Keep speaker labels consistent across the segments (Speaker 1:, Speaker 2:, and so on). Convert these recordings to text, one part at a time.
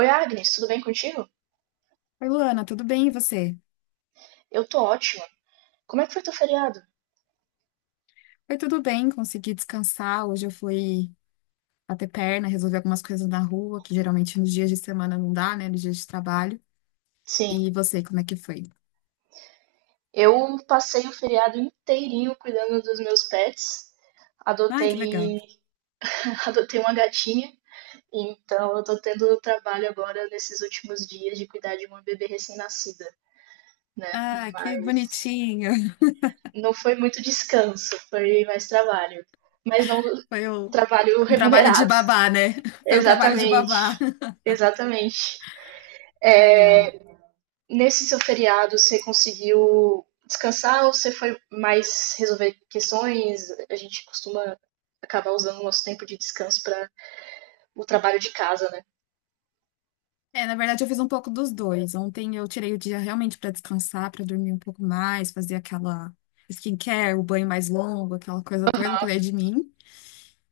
Speaker 1: Oi, Agnes, tudo bem contigo?
Speaker 2: Oi, Luana, tudo bem e você?
Speaker 1: Eu tô ótima. Como é que foi teu feriado?
Speaker 2: Foi tudo bem, consegui descansar. Hoje eu fui bater perna, resolver algumas coisas na rua, que geralmente nos dias de semana não dá, né? Nos dias de trabalho.
Speaker 1: Sim,
Speaker 2: E você, como é que foi?
Speaker 1: eu passei o feriado inteirinho cuidando dos meus pets.
Speaker 2: Ai, que legal.
Speaker 1: Adotei, adotei uma gatinha, então eu tô tendo trabalho agora nesses últimos dias de cuidar de uma bebê recém-nascida, né?
Speaker 2: Ah, que
Speaker 1: Mas
Speaker 2: bonitinho.
Speaker 1: não foi muito descanso, foi mais trabalho. Mas não
Speaker 2: Foi o-
Speaker 1: trabalho
Speaker 2: um trabalho de
Speaker 1: remunerado.
Speaker 2: babá, né? Foi um trabalho de babá.
Speaker 1: Exatamente, exatamente.
Speaker 2: Legal.
Speaker 1: É. Nesse seu feriado, você conseguiu descansar ou você foi mais resolver questões? A gente costuma acabar usando o nosso tempo de descanso para o trabalho de casa, né?
Speaker 2: É, na verdade eu fiz um pouco dos dois. Ontem eu tirei o dia realmente para descansar, para dormir um pouco mais, fazer aquela skincare, o banho mais longo, aquela coisa toda, eu cuidei de mim.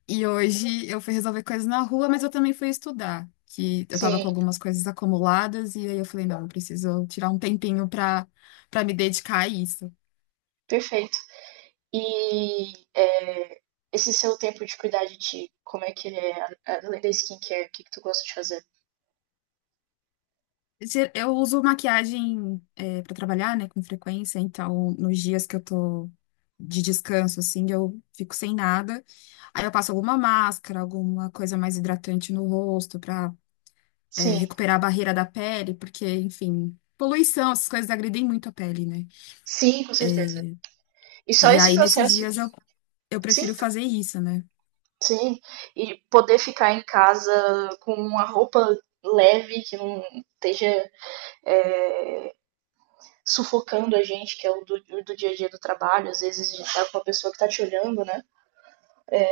Speaker 2: E hoje eu fui resolver coisas na rua, mas eu também fui estudar, que eu tava com
Speaker 1: Sim,
Speaker 2: algumas coisas acumuladas e aí eu falei, não, eu preciso tirar um tempinho pra para me dedicar a isso.
Speaker 1: perfeito. E é, esse seu tempo de cuidar de ti, como é que ele é? Além da skincare, o que que tu gosta de fazer?
Speaker 2: Eu uso maquiagem para trabalhar, né, com frequência, então nos dias que eu tô de descanso assim, eu fico sem nada. Aí eu passo alguma máscara, alguma coisa mais hidratante no rosto pra
Speaker 1: Sim,
Speaker 2: recuperar a barreira da pele, porque, enfim, poluição, essas coisas agridem muito a pele, né?
Speaker 1: sim, com certeza. E só
Speaker 2: E
Speaker 1: esse
Speaker 2: aí, nesses
Speaker 1: processo,
Speaker 2: dias, eu
Speaker 1: sim,
Speaker 2: prefiro fazer isso, né?
Speaker 1: sim. E poder ficar em casa com uma roupa leve, que não esteja é, sufocando a gente, que é o do dia a dia do trabalho, às vezes a gente tá com uma pessoa que tá te olhando, né?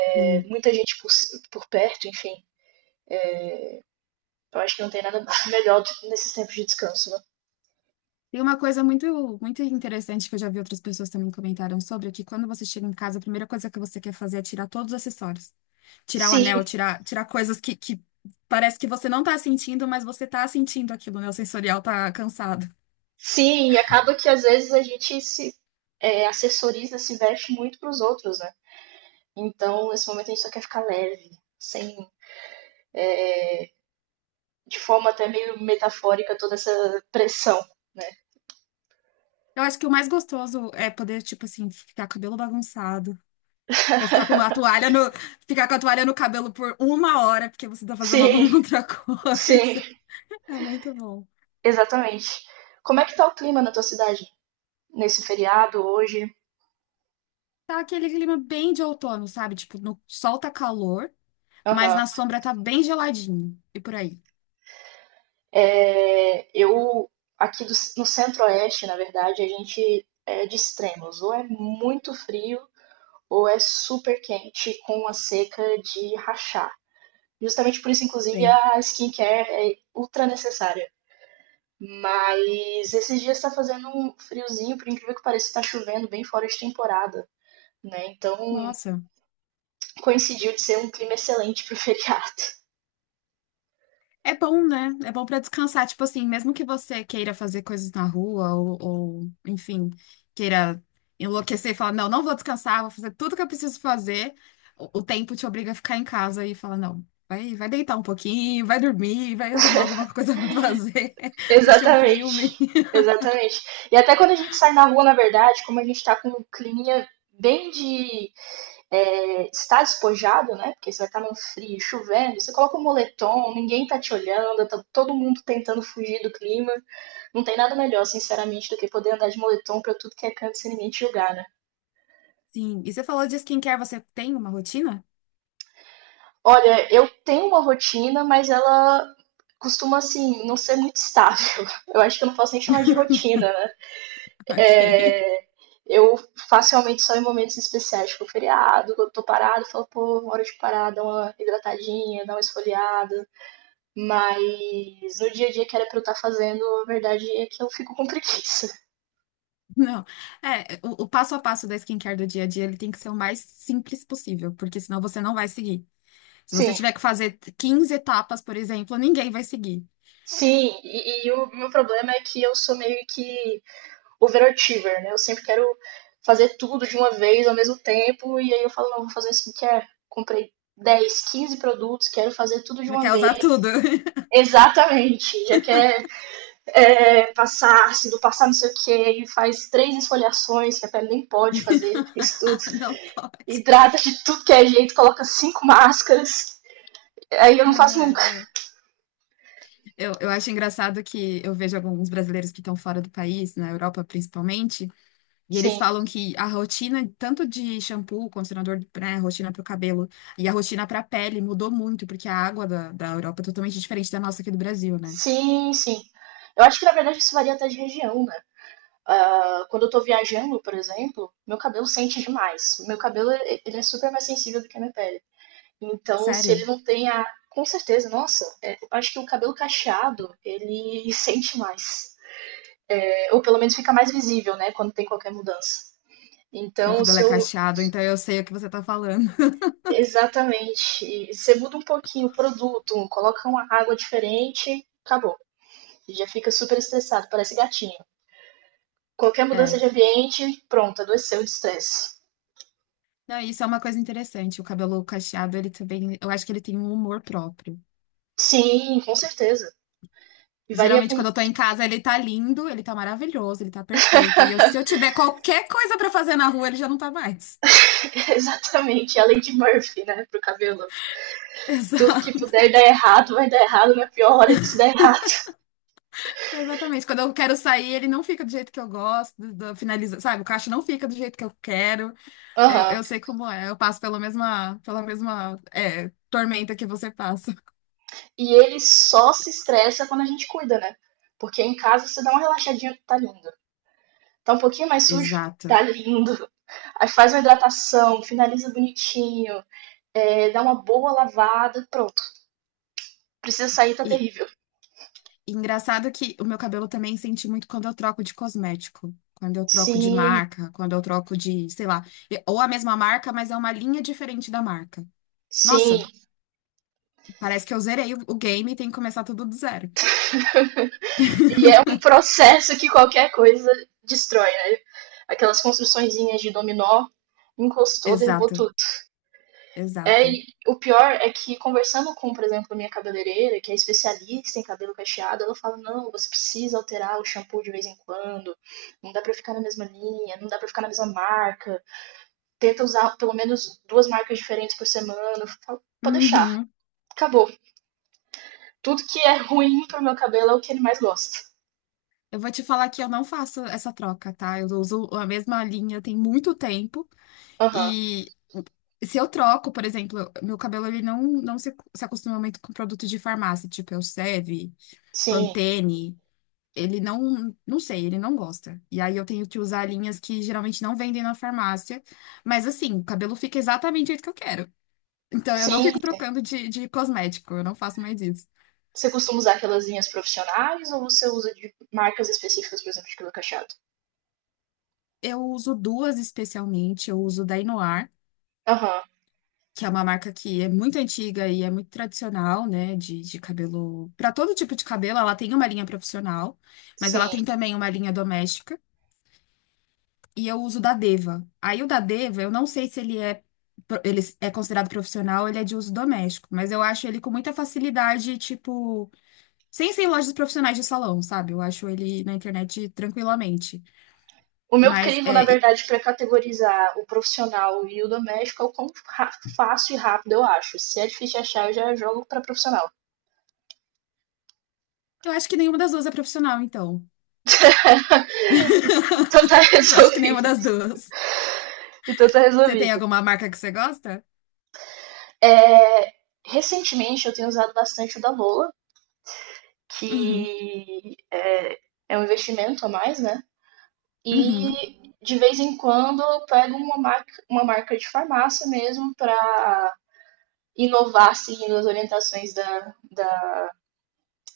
Speaker 1: É,
Speaker 2: Sim.
Speaker 1: muita gente por perto, enfim. Eu acho que não tem nada melhor do que nesses tempos de descanso, né?
Speaker 2: Tem uma coisa muito, muito interessante que eu já vi outras pessoas também comentaram sobre, é que quando você chega em casa, a primeira coisa que você quer fazer é tirar todos os acessórios. Tirar o anel,
Speaker 1: Sim,
Speaker 2: tirar coisas que parece que você não tá sentindo, mas você tá sentindo aquilo, né? O sensorial tá cansado.
Speaker 1: sim, e acaba que às vezes a gente se assessoriza, se veste muito pros outros, né? Então, nesse momento a gente só quer ficar leve, sem, de forma até meio metafórica, toda essa pressão, né?
Speaker 2: Eu acho que o mais gostoso é poder, tipo assim, ficar com o cabelo bagunçado. Ou ficar com a toalha no, ficar com a toalha no cabelo por uma hora, porque você tá fazendo
Speaker 1: Sim,
Speaker 2: alguma outra
Speaker 1: sim,
Speaker 2: coisa. É muito bom.
Speaker 1: exatamente. Como é que tá o clima na tua cidade? Nesse feriado, hoje?
Speaker 2: Tá aquele clima bem de outono, sabe? Tipo, no sol tá calor, mas
Speaker 1: Aham.
Speaker 2: na sombra tá bem geladinho. E por aí.
Speaker 1: É, aqui no centro-oeste, na verdade, a gente é de extremos. Ou é muito frio, ou é super quente com a seca de rachar. Justamente por isso, inclusive,
Speaker 2: Sei.
Speaker 1: a skincare é ultra necessária. Mas esses dias está fazendo um friozinho, por incrível que pareça, está chovendo bem fora de temporada, né? Então
Speaker 2: Nossa.
Speaker 1: coincidiu de ser um clima excelente para o feriado.
Speaker 2: É bom, né? É bom pra descansar. Tipo assim, mesmo que você queira fazer coisas na rua enfim, queira enlouquecer e falar, não, não vou descansar, vou fazer tudo que eu preciso fazer. O tempo te obriga a ficar em casa e fala, não, vai deitar um pouquinho, vai dormir, vai arrumar alguma coisa pra fazer, assistir um
Speaker 1: Exatamente,
Speaker 2: filme.
Speaker 1: exatamente. E até quando a gente sai na rua, na verdade, como a gente tá com um climinha bem de estar despojado, né? Porque você vai estar num frio, chovendo, você coloca um moletom, ninguém tá te olhando, tá todo mundo tentando fugir do clima. Não tem nada melhor, sinceramente, do que poder andar de moletom pra tudo que é canto sem ninguém te julgar, né?
Speaker 2: Sim. E você falou de skincare, você tem uma rotina?
Speaker 1: Olha, eu tenho uma rotina, mas ela costuma, assim, não ser muito estável. Eu acho que eu não posso nem chamar de rotina, né?
Speaker 2: Ok.
Speaker 1: É, eu facilmente só em momentos especiais, tipo feriado, quando eu tô parado, eu falo, pô, uma hora de parar, dar uma hidratadinha, dar uma esfoliada. Mas no dia a dia que era pra eu estar fazendo, a verdade é que eu fico com preguiça.
Speaker 2: Não, é, O passo a passo da skincare do dia a dia, ele tem que ser o mais simples possível, porque senão você não vai seguir. Se você
Speaker 1: Sim,
Speaker 2: tiver que fazer 15 etapas, por exemplo, ninguém vai seguir.
Speaker 1: sim, e o meu problema é que eu sou meio que overachiever, né? Eu sempre quero fazer tudo de uma vez ao mesmo tempo, e aí eu falo, não, vou fazer um skincare. Comprei 10, 15 produtos, quero fazer tudo de
Speaker 2: Já
Speaker 1: uma
Speaker 2: quer usar
Speaker 1: vez.
Speaker 2: tudo.
Speaker 1: Exatamente, já quer passar ácido, passar não sei o que, e faz três esfoliações, que a pele nem pode fazer isso tudo.
Speaker 2: Não pode.
Speaker 1: Hidrata de tudo que é jeito, coloca cinco máscaras. Aí eu não
Speaker 2: Não,
Speaker 1: faço
Speaker 2: é,
Speaker 1: nunca.
Speaker 2: é. Eu acho engraçado que eu vejo alguns brasileiros que estão fora do país, na Europa principalmente, e eles
Speaker 1: Sim,
Speaker 2: falam que a rotina, tanto de shampoo, condicionador, né, rotina para o cabelo, e a rotina para a pele mudou muito, porque a água da Europa é totalmente diferente da nossa aqui do Brasil, né?
Speaker 1: sim, sim. Eu acho que na verdade isso varia até de região, né? Quando eu tô viajando, por exemplo, meu cabelo sente demais. Meu cabelo ele é super mais sensível do que a minha pele. Então, se
Speaker 2: Sério?
Speaker 1: ele não tem a. Com certeza, nossa, é, eu acho que o cabelo cacheado, ele sente mais. Ou pelo menos fica mais visível, né? Quando tem qualquer mudança.
Speaker 2: Meu
Speaker 1: Então,
Speaker 2: cabelo
Speaker 1: se
Speaker 2: é
Speaker 1: eu.
Speaker 2: cacheado, então eu sei o que você tá falando.
Speaker 1: Exatamente. Você muda um pouquinho o produto, coloca uma água diferente, acabou. Já fica super estressado, parece gatinho. Qualquer mudança
Speaker 2: É.
Speaker 1: de ambiente, pronto, adoeceu de estresse.
Speaker 2: Não, isso é uma coisa interessante. O cabelo cacheado, ele também, eu acho que ele tem um humor próprio.
Speaker 1: Sim, com certeza. E varia
Speaker 2: Geralmente,
Speaker 1: com
Speaker 2: quando eu tô em casa, ele tá lindo, ele tá maravilhoso, ele tá perfeito. E se eu tiver qualquer coisa pra fazer na rua, ele já não tá mais.
Speaker 1: exatamente a lei de Murphy, né, pro cabelo. Tudo que
Speaker 2: Exato.
Speaker 1: puder dar errado vai dar errado na pior hora de se dar errado.
Speaker 2: Exatamente. Quando eu quero sair, ele não fica do jeito que eu gosto, finaliza, sabe? O cacho não fica do jeito que eu quero.
Speaker 1: Aham.
Speaker 2: Eu sei como é. Eu passo pela mesma, tormenta que você passa.
Speaker 1: E ele só se estressa quando a gente cuida, né? Porque em casa você dá uma relaxadinha, tá lindo. Tá um pouquinho mais sujo,
Speaker 2: Exato.
Speaker 1: tá lindo. Aí faz uma hidratação, finaliza bonitinho, dá uma boa lavada, pronto. Precisa sair, tá
Speaker 2: E,
Speaker 1: terrível.
Speaker 2: E engraçado que o meu cabelo também senti muito quando eu troco de cosmético, quando eu troco de
Speaker 1: Sim,
Speaker 2: marca, quando eu troco de, sei lá, ou a mesma marca, mas é uma linha diferente da marca.
Speaker 1: sim.
Speaker 2: Nossa, parece que eu zerei o game e tem que começar tudo do zero.
Speaker 1: E é um processo que qualquer coisa destrói, né? Aquelas construçõezinhas de dominó, encostou, derrubou
Speaker 2: Exato,
Speaker 1: tudo. É,
Speaker 2: exato.
Speaker 1: e o pior é que conversando com, por exemplo, a minha cabeleireira, que é especialista em cabelo cacheado, ela fala: "Não, você precisa alterar o shampoo de vez em quando. Não dá pra ficar na mesma linha, não dá pra ficar na mesma marca. Tenta usar pelo menos duas marcas diferentes por semana". Eu falo, Pode deixar.
Speaker 2: Uhum.
Speaker 1: Acabou. Tudo que é ruim pro meu cabelo é o que ele mais gosta.
Speaker 2: Eu vou te falar que eu não faço essa troca, tá? Eu uso a mesma linha tem muito tempo
Speaker 1: Aham.
Speaker 2: e se eu troco, por exemplo, meu cabelo ele não, não se acostuma muito com produto de farmácia, tipo Elseve,
Speaker 1: Sim.
Speaker 2: Pantene. Ele não sei, ele não gosta. E aí eu tenho que usar linhas que geralmente não vendem na farmácia. Mas assim, o cabelo fica exatamente do jeito que eu quero. Então eu não
Speaker 1: Sim.
Speaker 2: fico trocando de cosmético, eu não faço mais isso.
Speaker 1: Você costuma usar aquelas linhas profissionais ou você usa de marcas específicas, por exemplo, de cabelo cacheado?
Speaker 2: Eu uso duas especialmente, eu uso da Inoar,
Speaker 1: Aham.
Speaker 2: que é uma marca que é muito antiga e é muito tradicional, né, de cabelo. Para todo tipo de cabelo, ela tem uma linha profissional, mas
Speaker 1: Sim.
Speaker 2: ela tem também uma linha doméstica. E eu uso o da Deva. Aí o da Deva, eu não sei se ele é ele é considerado profissional, ele é de uso doméstico, mas eu acho ele com muita facilidade, tipo, sem ser em lojas profissionais de salão, sabe? Eu acho ele na internet tranquilamente.
Speaker 1: O meu
Speaker 2: Mas
Speaker 1: crivo, na
Speaker 2: é, e-
Speaker 1: verdade, para categorizar o profissional e o doméstico é o quão fácil e rápido eu acho. Se é difícil de achar, eu já jogo para profissional.
Speaker 2: eu acho que nenhuma das duas é profissional, então.
Speaker 1: Então tá
Speaker 2: Eu acho que nenhuma
Speaker 1: resolvido.
Speaker 2: das duas.
Speaker 1: Então tá
Speaker 2: Você tem
Speaker 1: resolvido.
Speaker 2: alguma marca que você gosta?
Speaker 1: É, recentemente eu tenho usado bastante o da Lola,
Speaker 2: Uhum,
Speaker 1: que é um investimento a mais, né?
Speaker 2: uhum,
Speaker 1: E de vez em quando eu pego uma marca de farmácia mesmo para inovar seguindo as orientações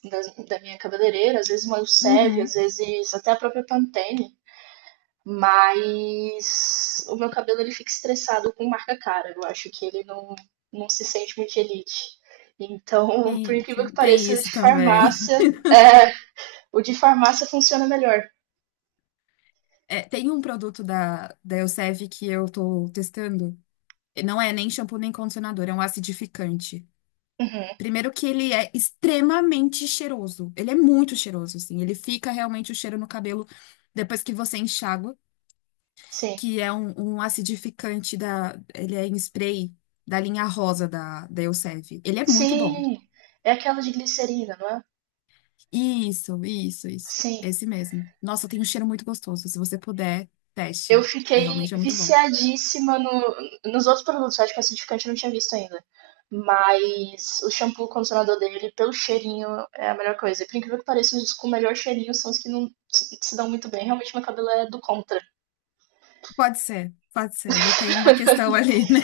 Speaker 1: da, da minha cabeleireira, às vezes uma Elseve, às
Speaker 2: uhum.
Speaker 1: vezes até a própria Pantene. Mas o meu cabelo ele fica estressado com marca cara. Eu acho que ele não, não se sente muito elite. Então, por
Speaker 2: Tem,
Speaker 1: incrível que
Speaker 2: tem tem
Speaker 1: pareça, o
Speaker 2: isso
Speaker 1: de
Speaker 2: também.
Speaker 1: farmácia, é, o de farmácia funciona melhor.
Speaker 2: É, tem um produto da Elseve que eu tô testando. Não é nem shampoo nem condicionador, é um acidificante.
Speaker 1: Uhum,
Speaker 2: Primeiro que ele é extremamente cheiroso. Ele é muito cheiroso, assim. Ele fica realmente o cheiro no cabelo depois que você enxágua,
Speaker 1: sim.
Speaker 2: que é um acidificante da... Ele é em spray da linha rosa da Elseve. Ele é muito bom.
Speaker 1: Sim, é aquela de glicerina, não é?
Speaker 2: Isso, isso, isso.
Speaker 1: Sim.
Speaker 2: Esse mesmo. Nossa, tem um cheiro muito gostoso. Se você puder,
Speaker 1: Eu
Speaker 2: teste. É
Speaker 1: fiquei
Speaker 2: realmente é muito bom.
Speaker 1: viciadíssima no, nos outros produtos. Eu acho que o acidificante eu não tinha visto ainda. Mas o shampoo, o condicionador dele, pelo cheirinho, é a melhor coisa. E por incrível que pareça, os com o melhor cheirinho são os que não se dão muito bem. Realmente, meu cabelo é do contra.
Speaker 2: Pode ser, pode ser. Ele tem uma questão ali, né?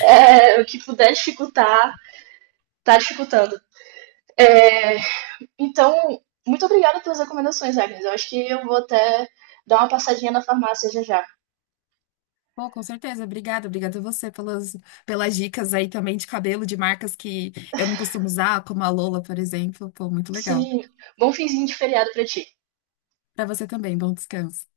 Speaker 1: É, o que puder dificultar, tá dificultando. É, então, muito obrigada pelas recomendações, Agnes. Eu acho que eu vou até dar uma passadinha na farmácia já já.
Speaker 2: Pô, com certeza, obrigada, obrigada a você pelas, pelas dicas aí também de cabelo, de marcas que eu não costumo usar, como a Lola, por exemplo. Pô, muito legal.
Speaker 1: Sim, bom finzinho de feriado pra ti.
Speaker 2: Pra você também, bom descanso.